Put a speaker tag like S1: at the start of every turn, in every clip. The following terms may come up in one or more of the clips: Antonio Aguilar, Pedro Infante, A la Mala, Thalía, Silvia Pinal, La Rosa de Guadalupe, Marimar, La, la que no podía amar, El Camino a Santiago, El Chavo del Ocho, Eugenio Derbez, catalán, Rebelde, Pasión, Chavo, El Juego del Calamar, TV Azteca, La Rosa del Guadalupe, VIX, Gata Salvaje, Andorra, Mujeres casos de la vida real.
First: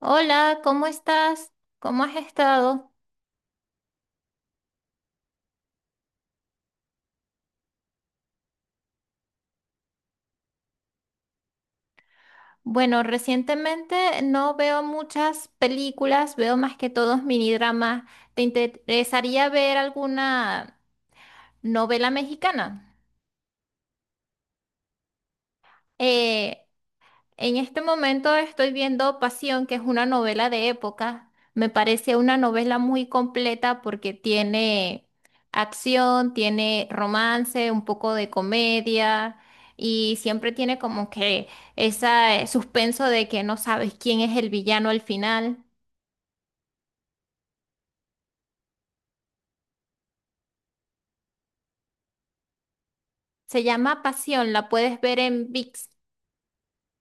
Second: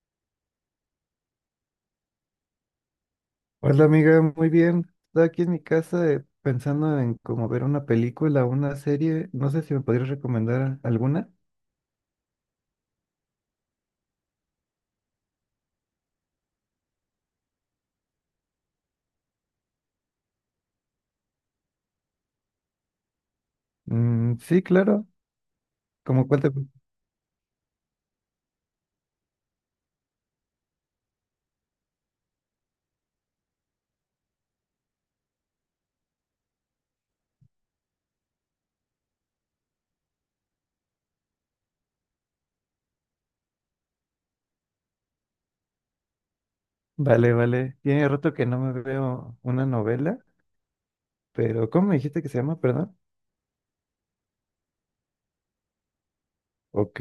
S1: Hola, ¿cómo estás? ¿Cómo has estado?
S2: Hola amiga, muy bien. Estaba aquí en mi casa, pensando en cómo ver una película o una serie. No sé si me podrías recomendar alguna.
S1: Bueno, recientemente no veo muchas películas, veo más que todos minidramas. ¿Te interesaría ver alguna novela mexicana?
S2: Mm, sí, claro. ¿Cómo cuál te...
S1: Eh, En este momento estoy viendo Pasión, que es una novela de época. Me parece una novela muy completa porque tiene acción, tiene romance, un poco de comedia y siempre tiene como que ese suspenso de que no sabes quién es el villano al final.
S2: Vale, vale. Tiene rato que no me veo una novela, pero ¿cómo me dijiste que se llama? Perdón.
S1: Se llama Pasión, la puedes ver en VIX.
S2: Ok,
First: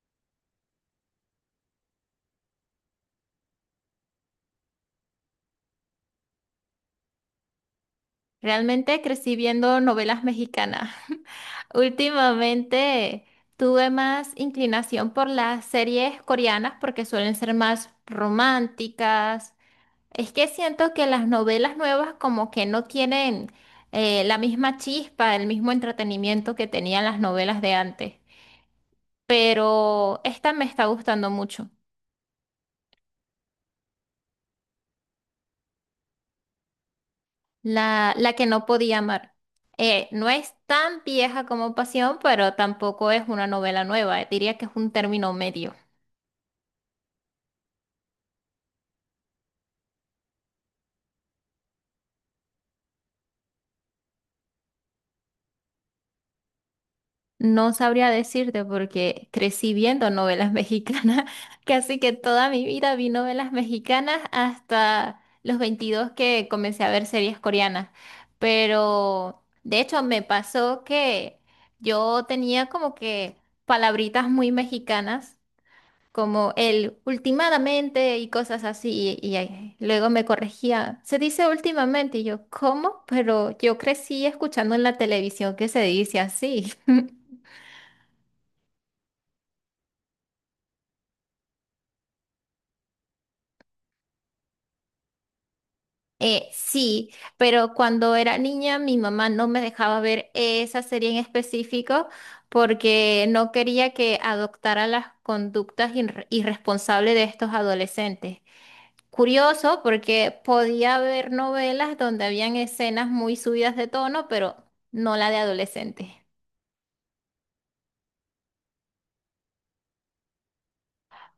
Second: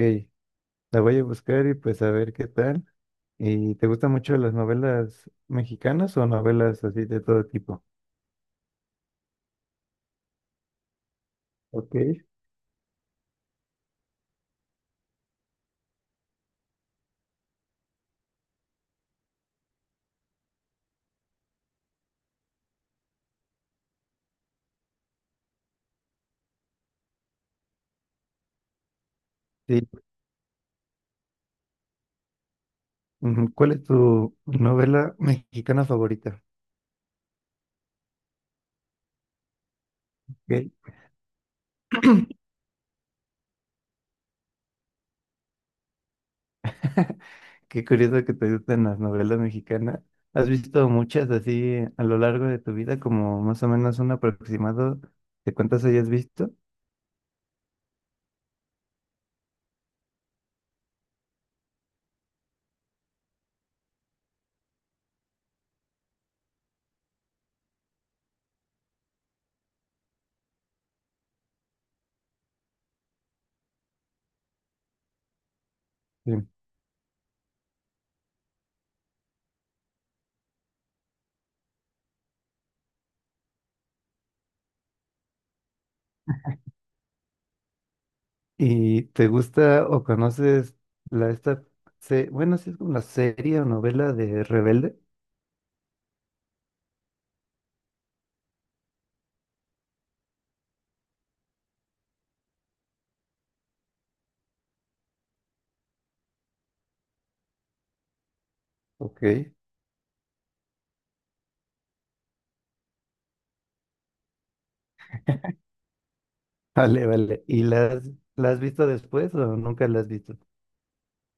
S2: la voy a buscar y pues a ver qué tal. ¿Y te gustan mucho las novelas mexicanas o novelas así de todo tipo?
S1: Realmente crecí viendo novelas mexicanas.
S2: Ok.
S1: Últimamente tuve más inclinación por las series coreanas porque suelen ser más románticas. Es que siento que las novelas nuevas como que no tienen la misma chispa, el mismo entretenimiento que tenían las novelas de antes.
S2: Sí.
S1: Pero esta me está gustando mucho.
S2: Ujú. ¿Cuál es tu novela mexicana favorita?
S1: La que no podía amar. No es
S2: Ok.
S1: tan vieja como Pasión, pero tampoco es una novela nueva. Diría que es un término medio.
S2: Qué curioso que te gusten las novelas mexicanas. ¿Has visto muchas así a lo largo de tu vida, como más o menos un aproximado de cuántas hayas visto?
S1: No sabría decirte porque crecí viendo novelas mexicanas. Casi que toda mi vida vi novelas mexicanas hasta los 22 que comencé a ver series coreanas. Pero de hecho me pasó que yo tenía como que palabritas muy mexicanas
S2: Sí.
S1: como el últimamente y cosas así, y ahí luego me corregía, se dice últimamente, y yo, ¿cómo? Pero yo crecí escuchando en la televisión que se dice así.
S2: ¿Y te gusta o conoces la esta, bueno, sí es como una serie o novela de Rebelde?
S1: Sí, pero cuando era niña mi mamá no me dejaba ver esa serie en específico porque no quería que adoptara las conductas irresponsables de estos adolescentes.
S2: Ok.
S1: Curioso porque podía ver novelas donde habían escenas muy subidas de tono, pero no la de adolescentes.
S2: Vale, vale. ¿Y la has visto después o nunca la has visto?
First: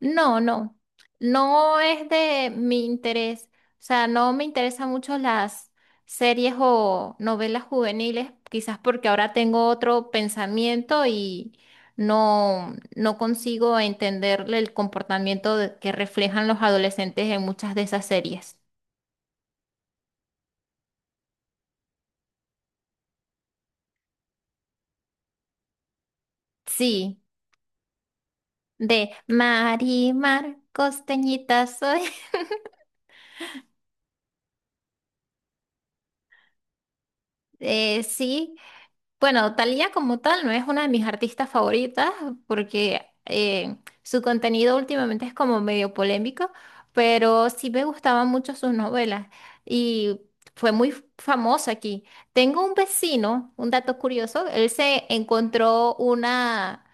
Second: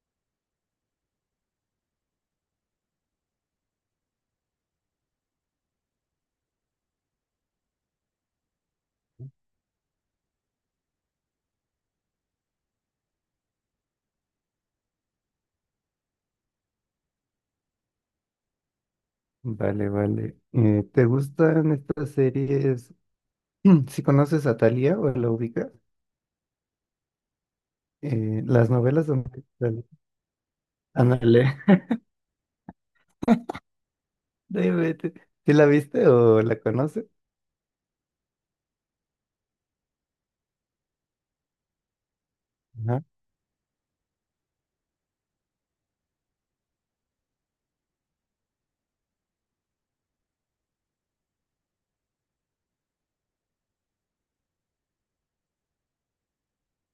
S1: No, no, no es de mi interés. O sea, no me interesan mucho las series o novelas juveniles, quizás porque ahora tengo otro pensamiento y no, no consigo entender el comportamiento que reflejan los adolescentes en muchas de esas series.
S2: Vale, vale. ¿Te gustan estas series? Si conoces a Thalía o la ubicas,
S1: Sí.
S2: eh, las novelas
S1: De
S2: son...
S1: Marimar,
S2: Ándale.
S1: costeñita soy.
S2: No inventes. ¿Sí la viste o la conoces?
S1: Sí, bueno, Thalía como tal no es una de mis artistas favoritas
S2: Ajá,
S1: porque su contenido últimamente es como medio polémico, pero sí me gustaban mucho sus novelas y fue muy famosa aquí. Tengo un vecino, un dato curioso, él se encontró una,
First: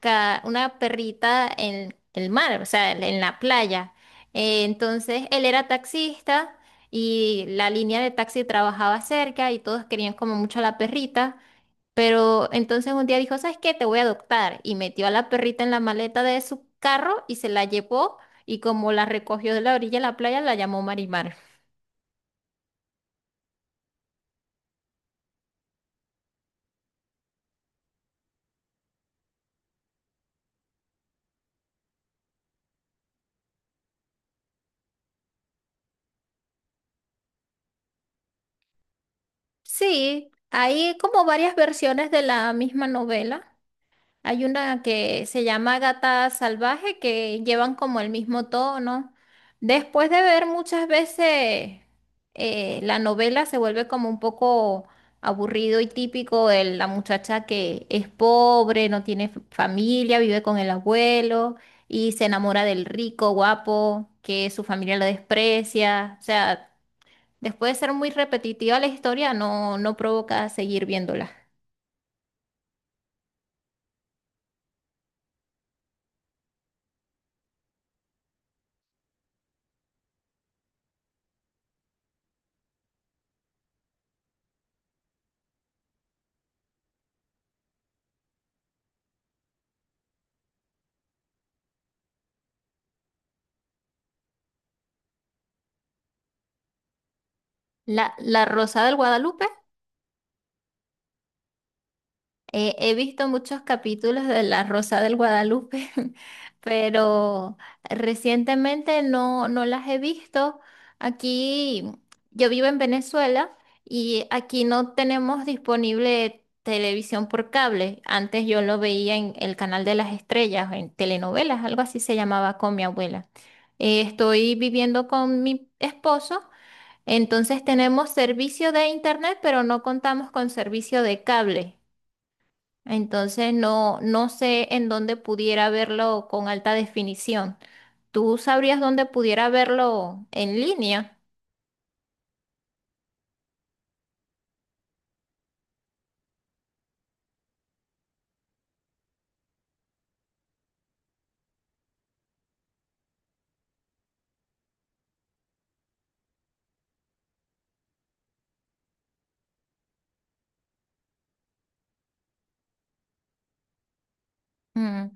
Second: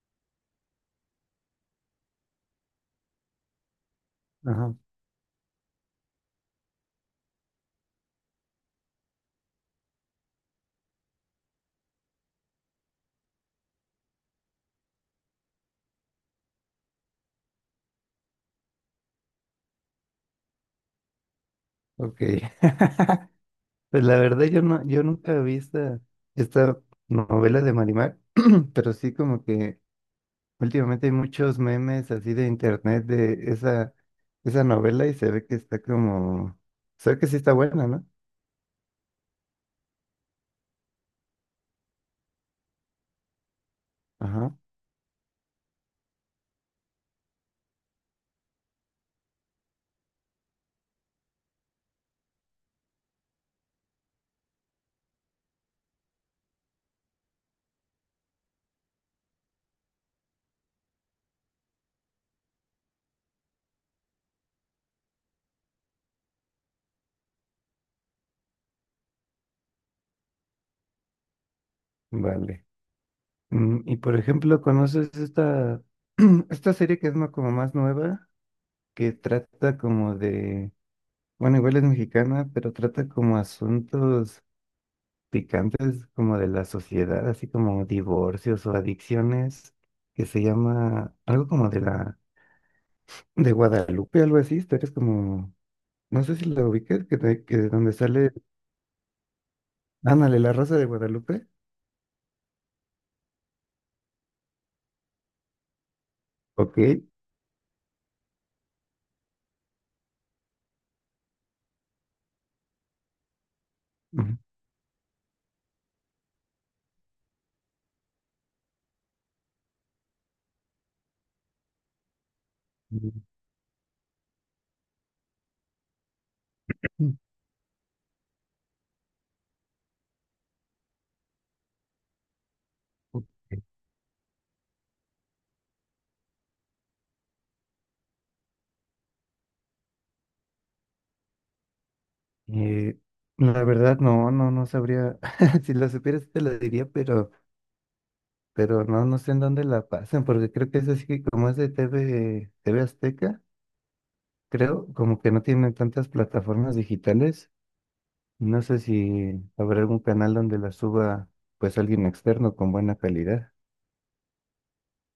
S1: ca- una perrita en el mar, o sea, en la playa.
S2: ajá,
S1: Entonces él era taxista y la línea de taxi trabajaba cerca y todos querían como mucho a la perrita. Pero entonces un día dijo, ¿sabes qué? Te voy a adoptar. Y metió a la perrita en la maleta de su carro y se la llevó. Y como la recogió de la orilla de la playa, la llamó Marimar.
S2: ok. Pues la verdad, yo no, yo nunca vi esta, esta novela de Marimar, pero sí como que últimamente hay muchos memes así de internet de esa novela y se ve que está como, se ve que sí está buena, ¿no?
S1: Sí, hay como varias versiones de la misma novela. Hay
S2: Ajá,
S1: una que se llama Gata Salvaje que llevan como el mismo tono. Después de ver muchas veces la novela se vuelve como un poco aburrido y típico el la muchacha que es pobre, no tiene familia, vive con el abuelo y se enamora del rico, guapo, que su familia lo desprecia. O sea, después de ser muy repetitiva la historia, no, no provoca seguir viéndola.
S2: vale. Mm, y por ejemplo, ¿conoces esta, esta serie que es como más nueva, que trata como de... Bueno, igual es mexicana, pero trata como asuntos picantes como de la sociedad, así como divorcios o adicciones, que se llama algo como de la de Guadalupe, algo así, historias como, no sé si la ubiques, que, que de donde
S1: La,
S2: sale,
S1: la Rosa del Guadalupe.
S2: ándale, la Rosa de Guadalupe.
S1: He visto muchos capítulos de La Rosa del Guadalupe,
S2: Ok.
S1: pero recientemente no, no las he visto. Aquí yo vivo en Venezuela y aquí no tenemos disponible televisión por cable. Antes yo lo veía en el canal de las estrellas, en telenovelas, algo así se llamaba con mi
S2: Ujú.
S1: abuela. Estoy viviendo con mi esposo, entonces tenemos servicio de internet, pero no contamos con servicio de cable.
S2: Ok.
S1: Entonces no, no sé en dónde pudiera verlo con alta definición. ¿Tú sabrías dónde pudiera verlo en línea?
S2: Eh, la verdad, no sabría, si la supieras te la diría, pero no, no sé en dónde la pasan, porque creo que eso sí, que como es de T V Azteca, creo como que no tienen tantas plataformas digitales. No sé si habrá algún canal donde la suba pues alguien externo con buena calidad.
S1: Mm,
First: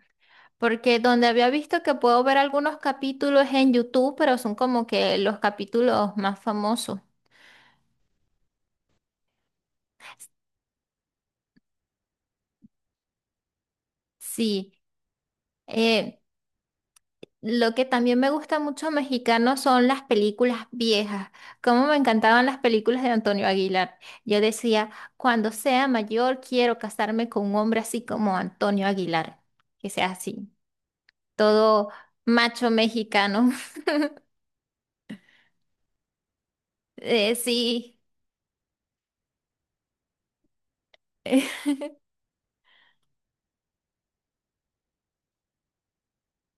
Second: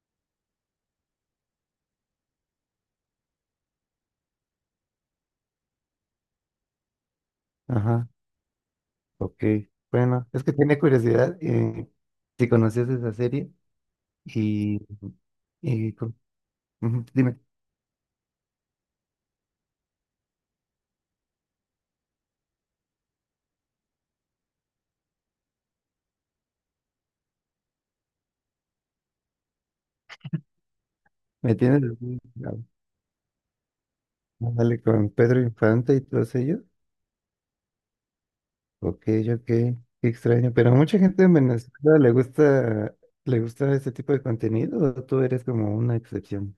S1: Porque donde había visto que puedo ver algunos capítulos en YouTube, pero son como que los capítulos más famosos.
S2: Ajá, ok. Bueno, es que tenía curiosidad, si conocías esa serie
S1: Sí.
S2: y, y con-
S1: Eh,
S2: ujú, dime,
S1: Lo que también me gusta mucho mexicano son las películas viejas. Cómo me encantaban las películas de Antonio Aguilar. Yo decía, cuando sea mayor quiero casarme con un hombre así como Antonio Aguilar, que sea así,
S2: ¿me tienes
S1: todo
S2: así? Ah,
S1: macho mexicano.
S2: ándale, con Pedro Infante y todos ellos.
S1: Sí,
S2: Ok, ok, qué extraño. Pero a mucha gente en Venezuela le gusta este tipo de contenido, o tú eres como una excepción.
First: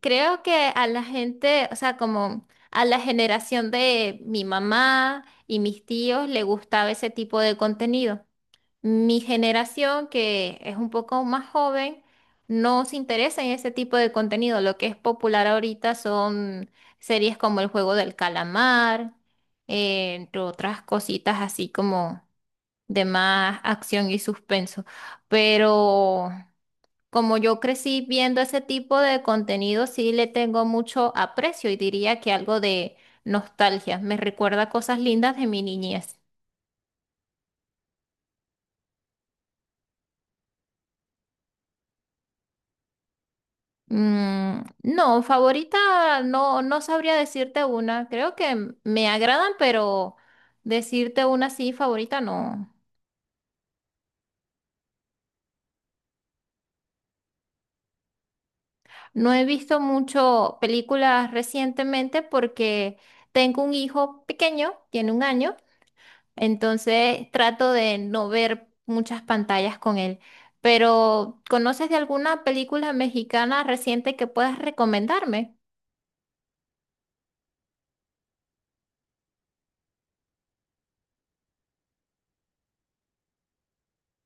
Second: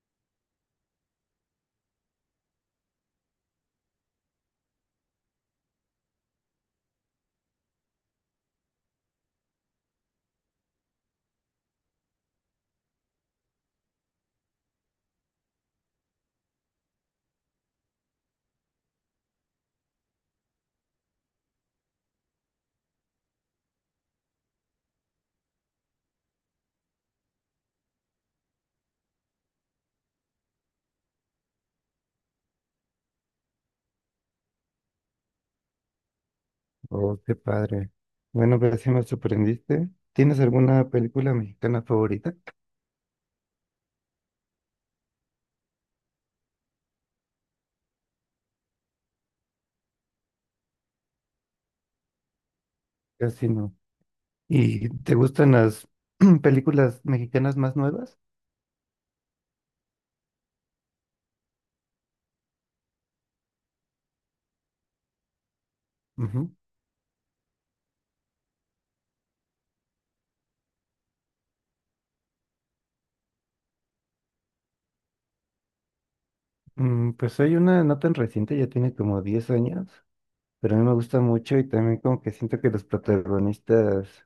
S1: creo que a la gente, o sea, como a la generación de mi mamá y mis tíos le gustaba ese tipo de contenido. Mi generación, que es un poco más joven, no se interesa en ese tipo de contenido. Lo que es popular ahorita son series como El Juego del Calamar, entre otras cositas así como de más acción y suspenso. Pero como yo crecí viendo ese tipo de contenido, sí le tengo mucho aprecio y diría que algo de nostalgia. Me recuerda cosas lindas de mi niñez.
S2: Oh, qué padre. Bueno, pero sí me sorprendiste. ¿Tienes alguna película mexicana favorita?
S1: Mm, no, favorita no, no sabría decirte una. Creo que me agradan, pero decirte una sí, favorita no.
S2: Casi no. ¿Y te gustan las películas mexicanas más nuevas?
S1: No he visto mucho películas recientemente porque tengo un hijo pequeño, tiene 1 año,
S2: Ujú.
S1: entonces trato de no ver muchas pantallas con él. Pero, ¿conoces de alguna película mexicana reciente que puedas recomendarme?
S2: Mm, pues hay una no tan reciente, ya tiene como 10 años, pero a mí me gusta mucho y también como que siento que los protagonistas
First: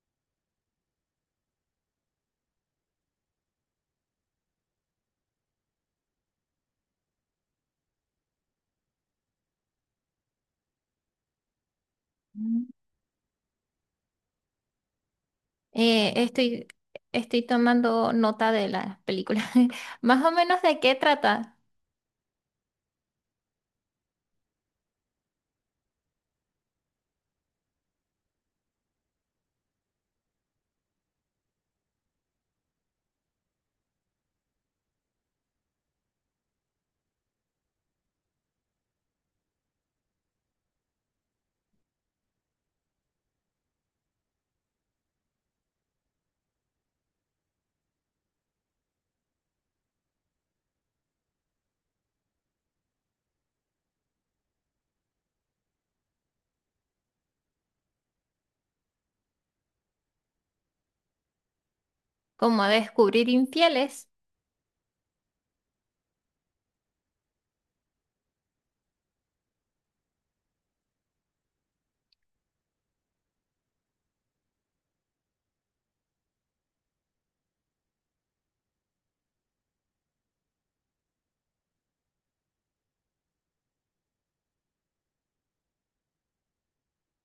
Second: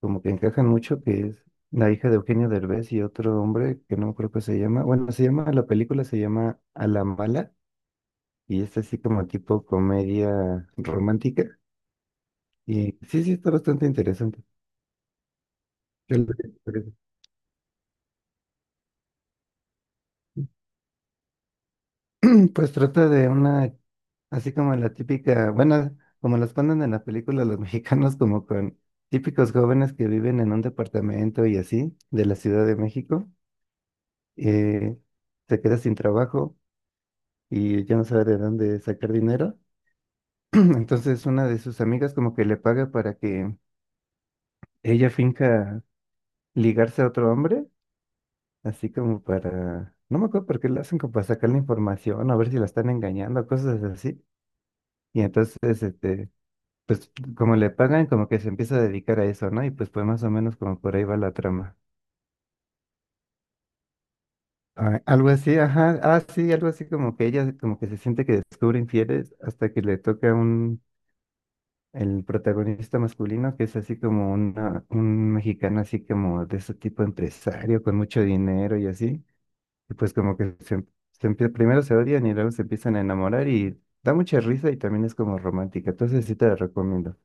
S2: como que encajan mucho, que es la hija de Eugenio Derbez y otro hombre que no creo que se llama. Bueno, se llama, la película se llama A la Mala, y es así como tipo comedia romántica. Y sí, sí, está bastante interesante.
S1: Eh,
S2: Yo
S1: estoy,
S2: lo-
S1: estoy tomando nota de las películas. Más o menos de qué trata,
S2: Pues trata de una, así como la típica, bueno, como las ponen en la película los mexicanos, como con típicos jóvenes que viven en un departamento y así, de la Ciudad de México, eh, se queda sin trabajo y ya no sabe de dónde sacar dinero. Entonces una de sus amigas como que le paga para que ella finca ligarse a otro hombre, así como para, no me acuerdo por qué lo hacen, como para sacar la información, a ver si la están engañando, cosas así. Y entonces, este, pues como le pagan, como que se empieza a dedicar a eso, ¿no? Y pues pues más o menos como por ahí va la trama.
S1: como a descubrir infieles.
S2: Ah, algo así, ajá, ah, sí, algo así como que ella como que se siente que descubre infieles hasta que le toca un el protagonista masculino, que es así como una, un mexicano, así como de ese tipo empresario, con mucho dinero y así. Y pues como que primero se odian y luego se empiezan a enamorar y da mucha risa y también es como romántica. Entonces sí te la recomiendo.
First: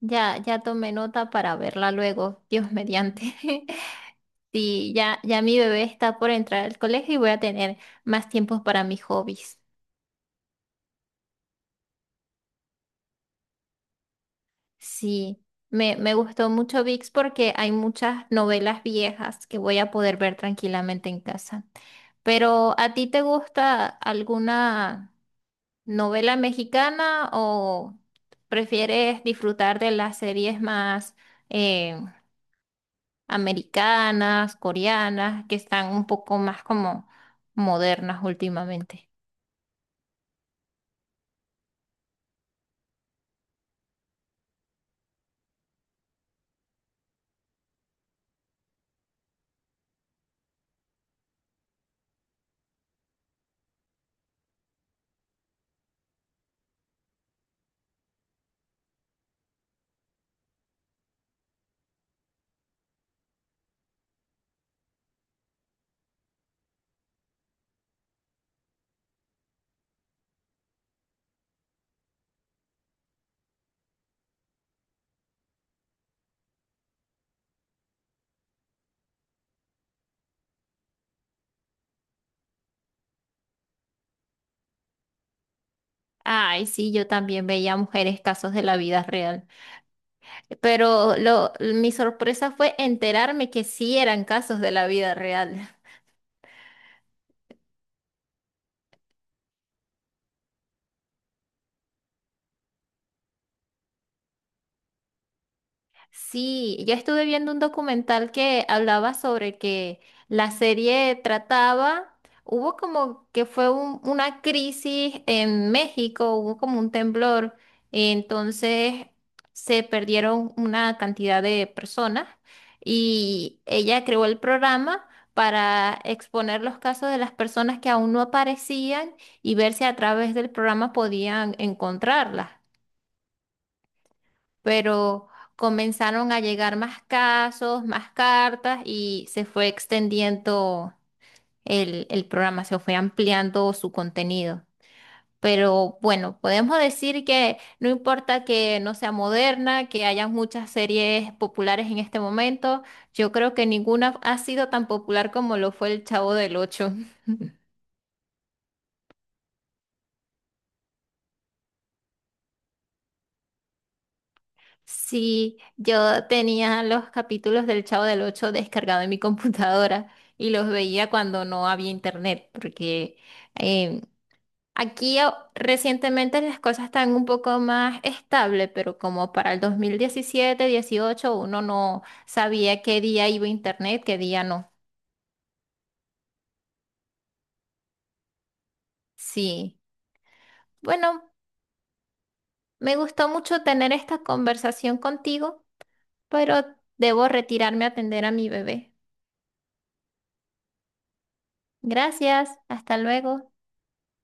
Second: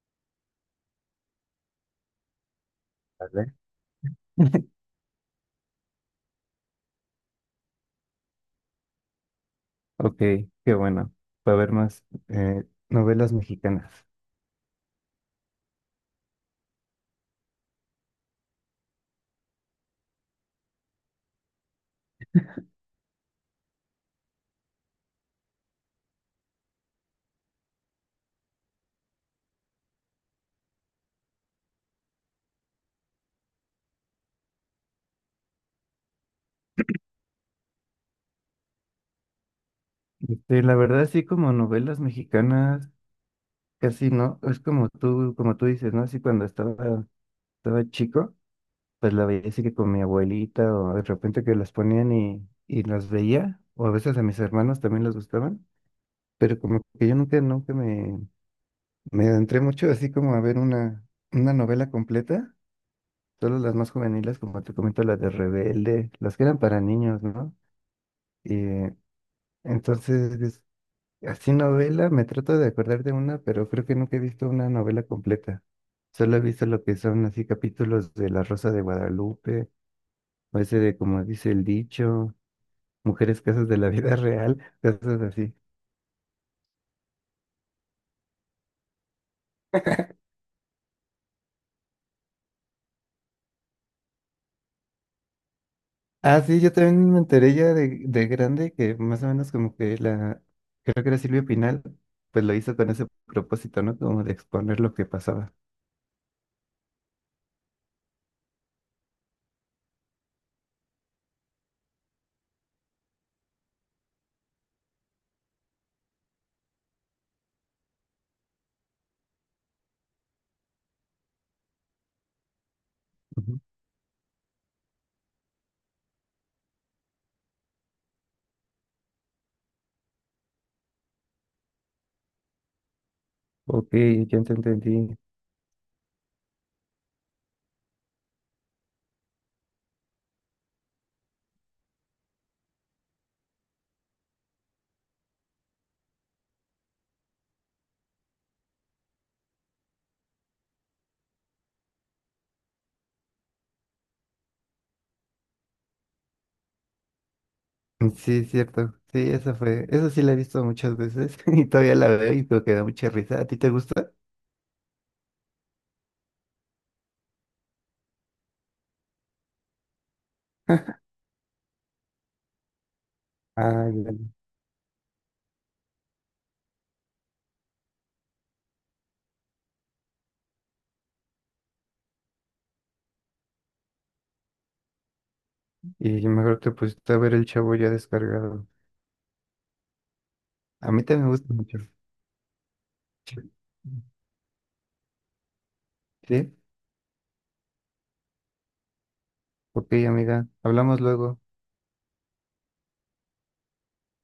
S1: Ya, ya tomé nota para verla luego, Dios mediante.
S2: ¿Vale?
S1: Sí, ya, ya mi bebé está por entrar al colegio y voy a tener más tiempo para mis hobbies.
S2: Ok, qué bueno. Para ver más, novelas mexicanas.
S1: Sí, me gustó mucho VIX porque hay muchas novelas viejas que voy a poder ver tranquilamente en casa. Pero, ¿a ti te gusta alguna? ¿Novela mexicana o prefieres disfrutar de las series más eh, americanas, coreanas, que están un poco más como modernas últimamente?
S2: Este, la verdad, sí, como novelas mexicanas, casi no. Es como tú dices, ¿no? Así cuando estaba chico, pues la veía así que con mi abuelita o de repente que las ponían y las veía, o a veces a mis hermanos también les gustaban, pero como que yo nunca me, adentré mucho así como a ver una novela completa, solo las más juveniles, como te comento, las de Rebelde, las que eran para niños, ¿no? Y entonces, así novela, me trato de acordar de una, pero creo que nunca he visto una novela completa. Solo he visto lo que son así capítulos de La Rosa de Guadalupe, o ese de como dice el dicho. Mujeres casos de la vida real, cosas así.
S1: Ay, sí, yo también veía mujeres casos de la vida real, pero mi sorpresa fue enterarme que sí eran casos de la vida real.
S2: Ah, sí, yo también me enteré ya de grande que más o menos como que la, creo que era Silvia Pinal, pues lo hizo con ese propósito, ¿no? Como de exponer lo que pasaba.
S1: Sí, yo estuve viendo un documental que hablaba sobre que la serie trataba, hubo como que fue una crisis en México, hubo como un temblor, entonces se perdieron una cantidad de personas
S2: Ujú.
S1: y ella creó el programa para exponer los casos de las personas que aún no aparecían y ver si a través del programa podían encontrarlas
S2: Ok, ya te entendí.
S1: pero comenzaron a llegar más casos, más cartas y se fue extendiendo el programa, se fue ampliando su contenido. Pero bueno, podemos decir que no importa que no sea moderna, que haya muchas series populares en este momento, yo creo que ninguna ha sido tan popular como lo fue El Chavo del Ocho.
S2: Sí, es cierto. Sí, eso fue, eso sí la he visto muchas veces y todavía la veo y creo que da mucha risa. ¿A ti te gusta?
S1: Sí, yo tenía los capítulos del Chavo del Ocho descargados en mi computadora y los veía cuando no había internet, porque
S2: Ah,
S1: em,
S2: ya.
S1: aquí recientemente las cosas están un poco más estables, pero como para el 2017, 18, uno no sabía qué día iba internet, qué día no.
S2: Y mejor te pusiste a ver el chavo ya descargado.
S1: Sí,
S2: A mí
S1: bueno,
S2: también me gusta mucho.
S1: me, gustó
S2: Sí.
S1: mucho tener esta conversación contigo,
S2: Sí.
S1: pero debo retirarme a atender a mi bebé.
S2: Ok, amiga, hablamos luego.
S1: Gracias, hasta luego.